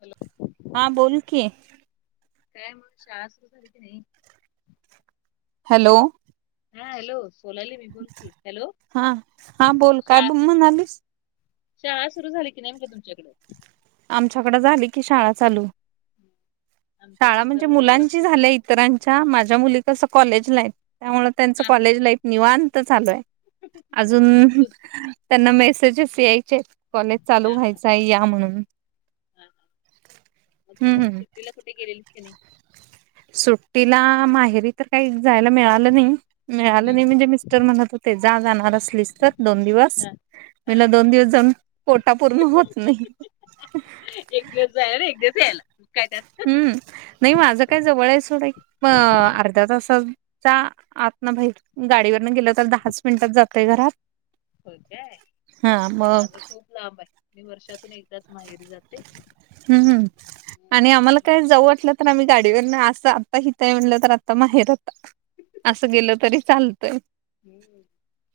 Hello हा बोल की काय मग शाळा सुरू झाली की नाही हॅलो हा हॅलो बोलायली मी बोलकी हॅलो हा हा बोल काय शाळा म्हणालीस शाळा सुरु झाली की नाही मग तुमच्याकडे आमच्याकडे झाली की शाळा चालू शाळा आमच्याकडे म्हणजे जरा लवकर मुलांची असते झाल्या इतरांच्या माझ्या मुली तस कॉलेज नाही त्यामुळे त्यांच हा कॉलेज लाईफ निवांत चालू आहे हा अजून सु- त्यांना मेसेजेस यायचे कॉलेज चालू हा हा व्हायच हा आहे या म्हणून हम् हम् ट्टीला कुठे गेलेलीत क नाही सुट्टीला माहेरी तर काही जायला मिळा मिळालं हम्म, नाही हम्म. म्हणजे मिस्टर म्हणत होते जा जाणार असलीस तर दोन दिवस हा हा म्हणलं हा दोन दिवस जाऊन पोटा पूर्ण होत नाही एक दिवस जायला एक दिवस यायला काय त्यात हम्म नाही माझं काय जवळ आहे सोड एक अर्ध्या तासात जा आत ना भाई गाडीवरन गेल तर दहाच मिनिटात जातय घरात हो काय हा मग माझ खूप लाब आहे मी वर्षातून एकदाच माहेरी जाते हम् हम् हम्म. आणि आम्हाला मला काय जाऊ वाटलं तर आम्ही गाडीवर ना असं आता हितय म्हणलं तर आता माहेर आता असं गेलं तरी चालतय हम्म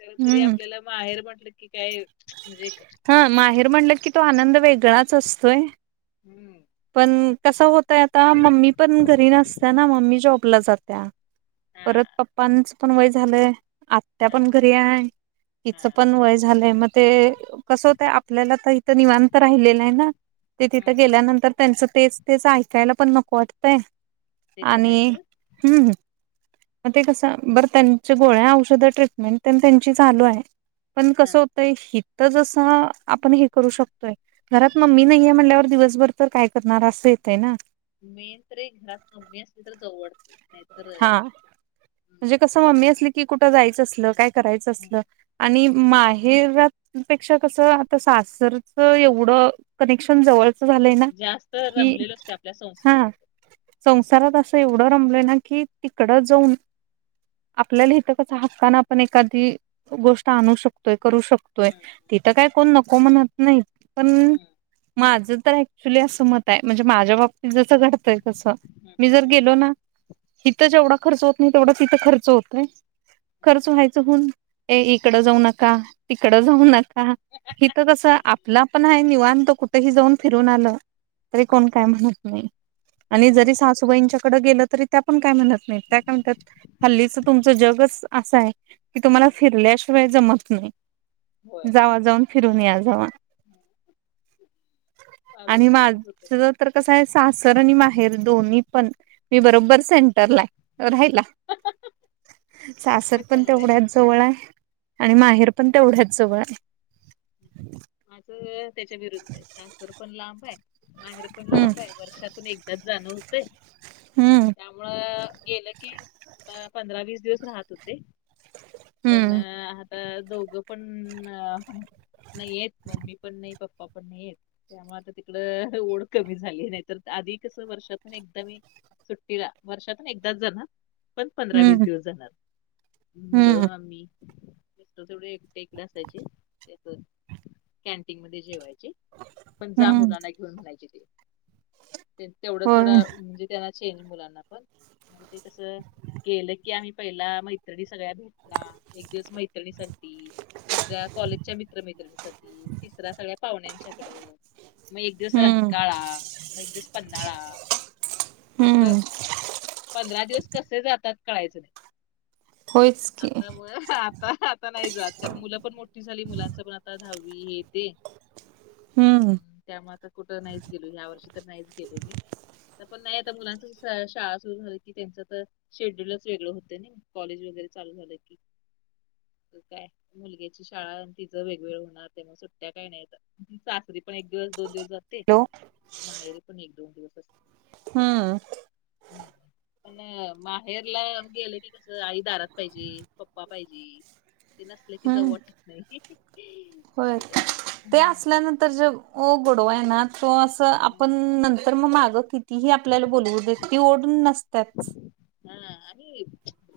खर तरी हम्म आपल्याला माहेर म्हंटलं की काय म्हणजे हा माहेर म्हणलं की तो आनंद वेगळाच असतोय हम्म पण कस होतय आता मम्मी पण घरी नसत ना मम्मी जॉबला जात्या हा परत पप्पांच पण वय झालंय आत्या हा पण हा घरी आहे तिचं हा पण वय झालंय मग ते कस होतय आपल्याला तर इथं निवांत राहिलेलं आहे ना ते हम्म तिथं गेल्यानंतर त्यांचं तेच तेच ऐकायला पण नको वाटतंय ते पण आहे आणि खरं हम्म. मग ते कसं बरं त्यांच्या गोळ्या, औषध, ट्रीटमेंट पण त्यांची चालू हाय. पण हा कसं होतय हिथं जसं आपण हे करू शकतो य घरात मम्मी नाहीये म्हणल्यावर दिवसभर तर काय करणार असं येतय ना. मेन तर एक घरात मम्मी असली तरच जाऊ वाटतंय. हां म्हणजे कसं मम्मी असली की कुठं जायचं असलं काय करायचं हम्म. असलं आणि माहेरात पेक्षा कस आता सासरच एवढं कनेक्शन हम्म. जवळचं झालंय ना जास्त कि रमलेलो असते आपल्या संसारात हां असं. संसारात असं मुलीच्या एवढं रमलय ना की तिकडं जाऊन आपल्याला इथं कस हक्कान आपण एखादी गोष्ट आणू शकतोय करू शकतो तोय हम्म, तिथं काय कोण नको म्हणत नाही पण हम्म, माझं तर ऍक्च्युली असं मत आहे म्हणजे माझ्या बाबतीत जसं घडतंय तसं हम्म, मी जर हम्म, गेलो ना हिथं जेवढा खर्च होत नाही तेवढा तिथं खर्च होतय, हम्म, खर्च व्हाय च होऊन ए इकडं जाऊ नका, तिकडं जाऊ हम्म, नका. हिथं कसं आपला पण आहे निवांत कुठेही जाऊन फिरून आलं तरी हम्म. कोण काय म्हणत नाही आणि ते जरी पण आहे खरं सासूबाईंच्याकड गेलं तरी त्या पण काय म्हणत नाहीत त्या काय म्हणतात हल्लीच तुमचं जगच असय. कि तुम्हाला हम्म, फिरल्याशिवाय जमत नाही होय जावा जाऊन फिरून या जावा. हम्म. माझं आणि पण तसंच होतंय माझं तर कस आहे सासर आणि माहेर दोन्ही पण मी बरोबर सें टर लाय राहायला. सासर मग पण चांगलं आहे तेवढ्याच जवळ आहे आणि हा माहेरपण पण तेवढ्याच जवळ आहे. माझं त्याच्या विरुद्ध आहे सासर पण लांब आहे माहेर पण हम्म लांब आहे वर्षातून एकदाच जाणं होतंय हम्म त्यामुळं गेलं की आता पंधरा वीस दिवस राहत होते पण हम्म अ दोघं पण नाहीयेत मम्मी पण नाही पप्पा पण नाहीयेत. त्यामुळे आता तिकड ओढ कमी झाली नाही तर आधी कस वर्षातून एकदा मी सुट्टीला वर्षातून एकदाच जाणार पण पंधरा वीस हम्म दिवस जाणार, हम्म मुलं मी. मिस्टर तेवढं एकटे इकडे असायचे ते पण कॅन्टीन मध्ये जेवायचे. पण जा हम्म मुलांना घेऊन म्हणायचे ते तेवढं होय तेवढ म्हणजे त्यांना चेंज मुलांना पण मग ते कस गेलं की आम्ही पहिला मैत्रिणी सगळ्या भेट णार एक दिवस मैत्रिणीसाठी, दुसऱ्या कॉलेजच्या मित्र मैत्रिणीसाठी तिसरा सगळ्या पाहुण्यांच्याकडं, मग एक दिवस हम्म रंकाळा मग एक दिवस पन्हाळा हम्म असं पंधरा दिवस कसे जातात कळायचं नाही. होयच की आता मग आता, आता नाही जात कारण मुलं पण मोठी झाली मुलांच पण आता दहावी हे ते. हम्म. त्यामुळे आता कुठं नाहीच गेलो ह्या वर्षी तर नाहीच गेलो मी. आता पण नाही आता मुलांच शाळा सुरू झाली की त्यांच तर शेड्यूलच वेगळं होत नाही कॉलेज वगैरे चालू झालं की. तर काय मुलग्याची शाळा तिचं वेगवेगळं होणार ते मग सुट्ट्या काय नाहीे आता. सासरी पण एक दिवस, दोन दिवस जाते हॅलो माहेरीे पण एक दोन दिवस अस. हम्म हम्म, पण माहेरला गेलं की कसं आई दारात पाहिजे, पप्पा पाहिजे, ते नसले की जाऊ हम्म वाटत नाही. होय, काय करणार ते हम्म. असल्यानंतर जे गोडवा आहे ना तो असं आपण हम्म. नंत तर मग मागं कितीही आपल्याला बोलवू देत, ती ओढ नसत्याच. हां आम्ही,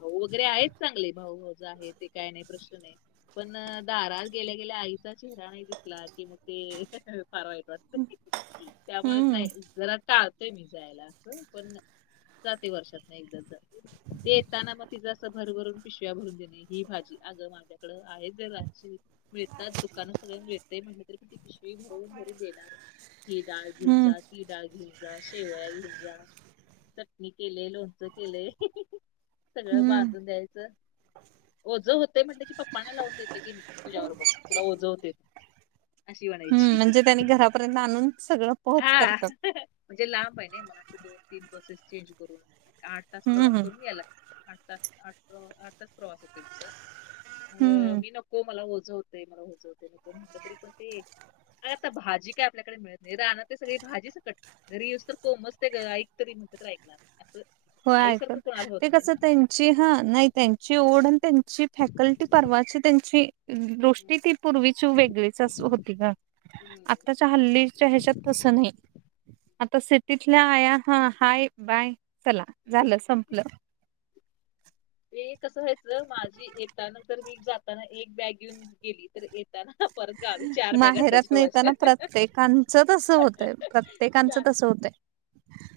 भाऊ वगैरे आहेच चांगले भाऊ- भावज आहे. ते काय नाही प्रश्न नाही पण दारात गेल्या गेल्या आईचा चेहरा नाही दिसला, की मग ते फार वाईट वाटत. [unintelligible] त्यामुळे हम्म नाही जरा टाळतोय मी जायला असं, पण जाते वर्षात नाही एकदा. जाते ते येताना मग तिचा अस भर -भरून पिशव्या भरून देणे ही भाजी, अगं माझ्याकडं आहे जराशी. मिळतात दुकानं सगळ मिळतात. ते म्हटले तर किती पिशवी भरवून भरून देणार, ही डाळ घेऊन हम्म जा ती डाळ घेऊन जा, शेवया घेऊन जा, चटणी केले, लोणच केलेय, सगळं हम्म बांधून द्यायचं. ओझं होतय म्हटलं की पप्पना लावून देते की मी, तुझ्याबरोबर तुला ओझं होते. अशी हम्म, म्हणायची म्हणजे त्यांनी घरापर्यंत आणून सगळं पोहोच हा करतात म्हणजे लांब आहे ना, मला असं दोन तीन बसेस चेंज करून. आठ तास प्रवास हम्म करून या लागते. आठ तास, आठ -आठ तास प्रवास होतो माझा. हम्म अ मी नको मला ओझं होत. ते मला ओझं होते म्हटलं तरी पण ते, आता भाजी काय आपल्याकडे मिळत नाही रानात ते सगळी भाजी सकट, घरी येस तर कोमच ते ग ऐक तरी म्हनल तरी ऐकणार असं हो ऐक, आईसारखं कोणाला होत ते कस नाही त्यां ची हा नाही त्यांची ओढ आणि त्यांची फॅकल्टी परवाची त्यांची दृष्टी ती पूर्वीची वेगळीच होती ग. आत्ताच्या हल्लीच्या ह्याच्यात तसं नाही. आता सिटीतल्या आया हा हाय, बाय, चला झालं संपलं. ते कसं व्हायचं माझी येता नंतर, मी जाताना एक बॅग येेऊन गेली तर येताना परत गावी चार बॅग माहेरात न असायच्या येताना माझ्या, प्रत्येकांचं तसं होतंय प्रत्येकांचं चार. तसं होतंय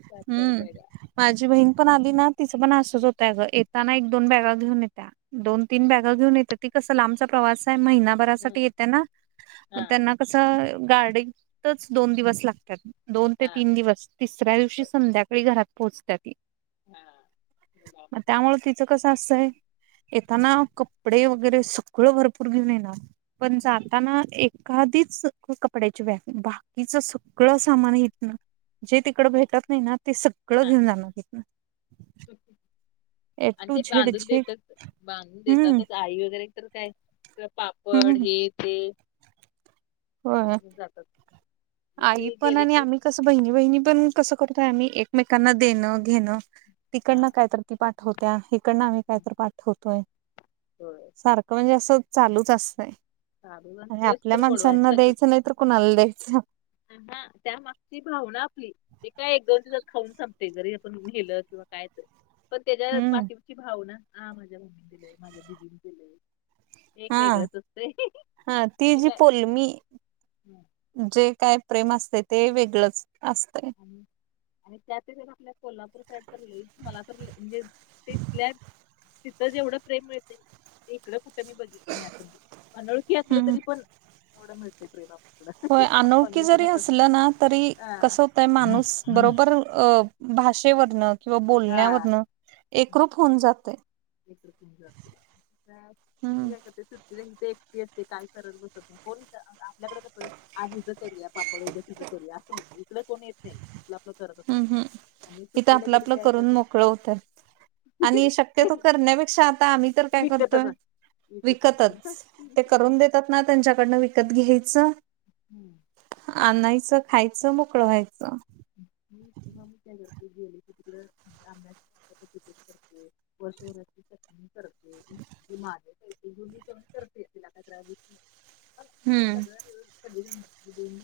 चार- चार ब्यागा. हम्म माझी बहीण पण आली ना तिचं पण असंच होतंय, ग येताना एक दोन बॅगा घेऊन येत्या दोन तीन बॅग घेऊन येते, ती कसं लांबचा प्रवास आहे हम्म महिनाभरासाठी येते ना. मग हा त्यांना कसं गाडीतच च दोन दिवस लागतात. दोन ते हा तीन दिवस. तिसऱ्या दिवशी बर संध्याकाळी घरात पोहोचत ती. हा. मुलाबद्दल. आता [unintelligible] कसं असतंय. येताना कपडे वगैरे सगळं भरपूर घेऊन येणार. पण हं, जाताना एखादीच कपड्याची बॅग, बाकीच सगळं सामान हितन जे तिकडं हं, भेटत नाही ना ते सगळं हा घेऊन जाणार हितन. आणि टू ते झेड बांधून झेड देतात. बांधून हम्म देतातच आई वगैरे तर काय पापड हम्म हे ते होय, घेऊन जातात मी आई तरी पण गेले आणि की आम्ही कस बहिणी- बहिणी पण कसं करतोय आम्ही, एकमेकांना देणं, घेणं, तिकड हा न काय तर ती पाठवत्या, इकडं आम्ही काही तरी पाठवतोय. होय. सारखं म्हणजे असं चालूच असतं. [unintelligible] [inaudible] कारू अंत ते उस्तर कोडवा सगळ. नाहीतर कुणाला द्यायचं. [inaudible] हा त्यामागची भावना आपली. ते काय एक, दोन दिवसात खाऊन सांपते. जरी आपण घेलं किंवा कायच. पण त्याच्या हम्म पाठीची भाऊ ना ह [inaudible] माझ्या मम्मी दिलेय माझ्या दिदीनी दिलंय. एक हा वेगळच असते हा ती मी जी काय. पोलमी जे काय प्रेम असते ते वेगळंच असते. हम्म.. आणि त्यात ज आपल्या कोल्हापूर साईड तर ल मला तर म्हणजे ते फलॅग. तिथं जेवढं प्रेम मिळतील. इकडं कुठं मी बघितलं नाही अस ते अनोळखी असलं हम्म तरी पण. एवढं मिळत रे बापा होय कड [inaudible] अनोळखी पांनूळ किं जरी असलं ना तरी हा. कसं माणूस बरोबर अ भाषेवरन किंवा हा बोलण्यावरन. एकरूप होऊन जाते. [unintelligible] [inaudible] एकक जात दुसर हम्म काय कर सुट्ट काय करत बसत कोण आपल्याकडे आज हिजं करूया पापड उगद्या [inaudible] तिं करूया असंत. इकडे कोणी येत नाही. आपलं आपलं करत असतात हम्म, हम्म, मग मी इिथ सुट्टीला आपलं गेली आपलं काय करून करते मोकळं होत. आणि शक्यतो करण्यापेक्षा आता आम्ही. काय करतोय विकतच असते विकत विकतच ते असतात करून [inaudible] द [inaudible] ना त्यांच्याकडनं विकत घ्यायचं. हम्म. आणायचं खायचं मोकळ व्हायचं. मी [inaudible] मी त्या घरती गेली की तिकडे आंब्या [inaudible] त वर्ष वर्षची [inaudible] चणी करते [inaudible] माझ कर [unintelligible] [inaudible] लात रा [unintelligible] [inaudible] हम्म सगळ्याग दोन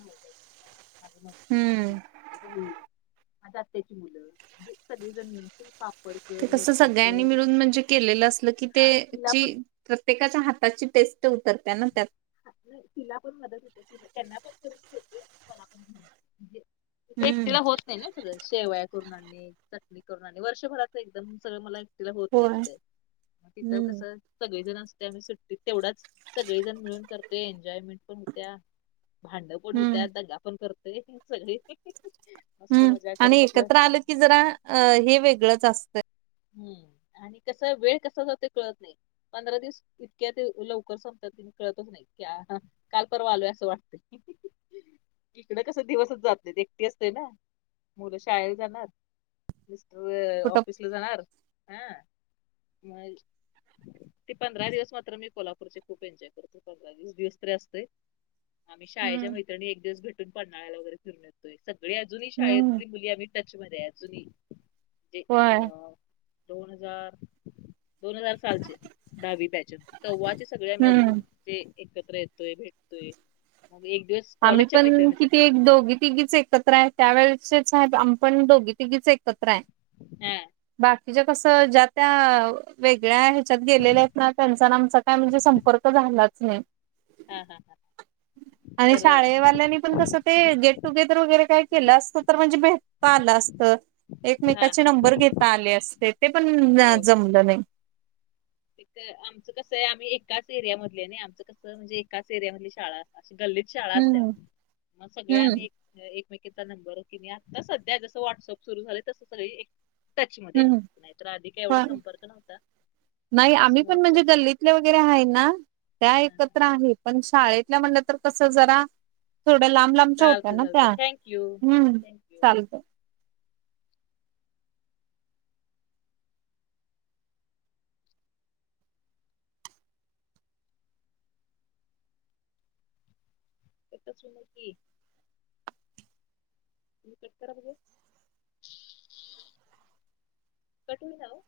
माझ हम्म [inaudible] ब माझ आत्याची मुलं म्हणे सगळेजण पापड. कर ते कसं लोणचं सगळ्यांनी कर मिळून म्हणजे केलेलं असलं की हा तिला तेची. पण प्रत्येकाच्या हाताची टेस्ट [inaudible] उतरत ना त्यात [unintelligible] [inaudible] ह नाही तिला पण मदत होते तिला त्यांना पण कर होते मला पणजे हम्म एकटीला होत नाही ना सगळं शेवया करून [inaudible] आण चटणी करून [inaudible] आण वर्षभराच एकदम [inaudible] सगळं मला तिला होत नाही. होय तिथं हम्म कसं. सगळेजण असते आम्ही सुट्टीत तेवढाच सगळेजण मिळून करतो एन्जॉयमेंट पण होत्या. भांड पण हम्म होत्या दगा पण करतय सगळे. मस्त हम्म, मजा आणि करत आपलं एकत्र आलं की जरा हे वेगळंच असतं. हम्म, आणि कसा वेळ कसा जाते कळत नाही. पंधरा दिव इतक्या ते लवकर संपतात कळतच नाही. ह काल परवा आलोय असं वाटत. इकडं कस दिवसच जात [inaudible] एकट असते ना मुलं शाळेला जाणार. मिस्टर कुठं ऑफिसला जाणार [inaudible] ह म ते पंधरा दिवस मात्र मी कोल्हापूरचे खूप एन्जॉय [inaudible] करतेो पंधरा दिवस दिवस तरी असते. आम्ही शाळेच्या हम्म मैत्रणी एक [inaudible] दिवसेटून पन्हाळ्याला वगैरे फिरून येतोय सगळी अजून [inaudible] हही हम्म शाळेतली मुली आम्ही. [inaudible] टचमध्येध्ये अजूनहीे होय अ दोन हजार, दोन हजार सालचे दहावी [inaudible] पॅचन. तव्हाचे सगळे आम्ही अजून हम्म ते एकत्र येतोय, भेटतोय मग एक दिवस आम्ही कॉलेजच्या पण किती मैत्रिणीसाठी एक दोघी तिघीच एकत्र आहे, त्यावेेळेचेच आहेत. आम्ही पण दोघी तिघीच एकत्र आहे. हा. बाकीच्या कसं, ज्या त्या वेगळ्या आहेत. त्या गेलेल्या आहेत ना, त्यांचा आमचा काय म्हणजे संपर्क झालाच नाही. हा हा हां. आणि शाळेवाल्यांनी पण कसं ते गेट टुगेदर वगैरे काय केलं असतं, तर म्हणजे भेट ता आलं असतं. हा एकमेकाचे हा नंबर घेता आले असते, ते पण हो हो जमलं नाही. आमचं कसं आहे, आम्ही एकाच एरिया मधले नाही, आमचं कसं म्हणजे एकाच एरियामधली शाळा. अशी गल्लीत शाळा असल्या, हम्म मग सगळे हम्म आम्ही एकमेकीचा नंबर कि नाही. आता सध्या जसं व्हॉट्सअप सुरू झालं तसं सगळी टचमध्ये हम्म. आहे. नाही तर आधी काही एवढा पण संपर्क नव्हता. नाही आम्ही जेव्हापासून पण म्हणजे व्हॉट्सअप गल्लीतल्या वगैरे आहे ना. त्या एकत्र आहे. पण शाळेतल्या म्हणलं तर कसं जरा, थोड लांब लांब च्या होत्या चालते ना त्या. चालते थँक्यू हम्म, थँक्यू चालतंय हितच [unintelligible] कट करा बघू. कट होईना ओ.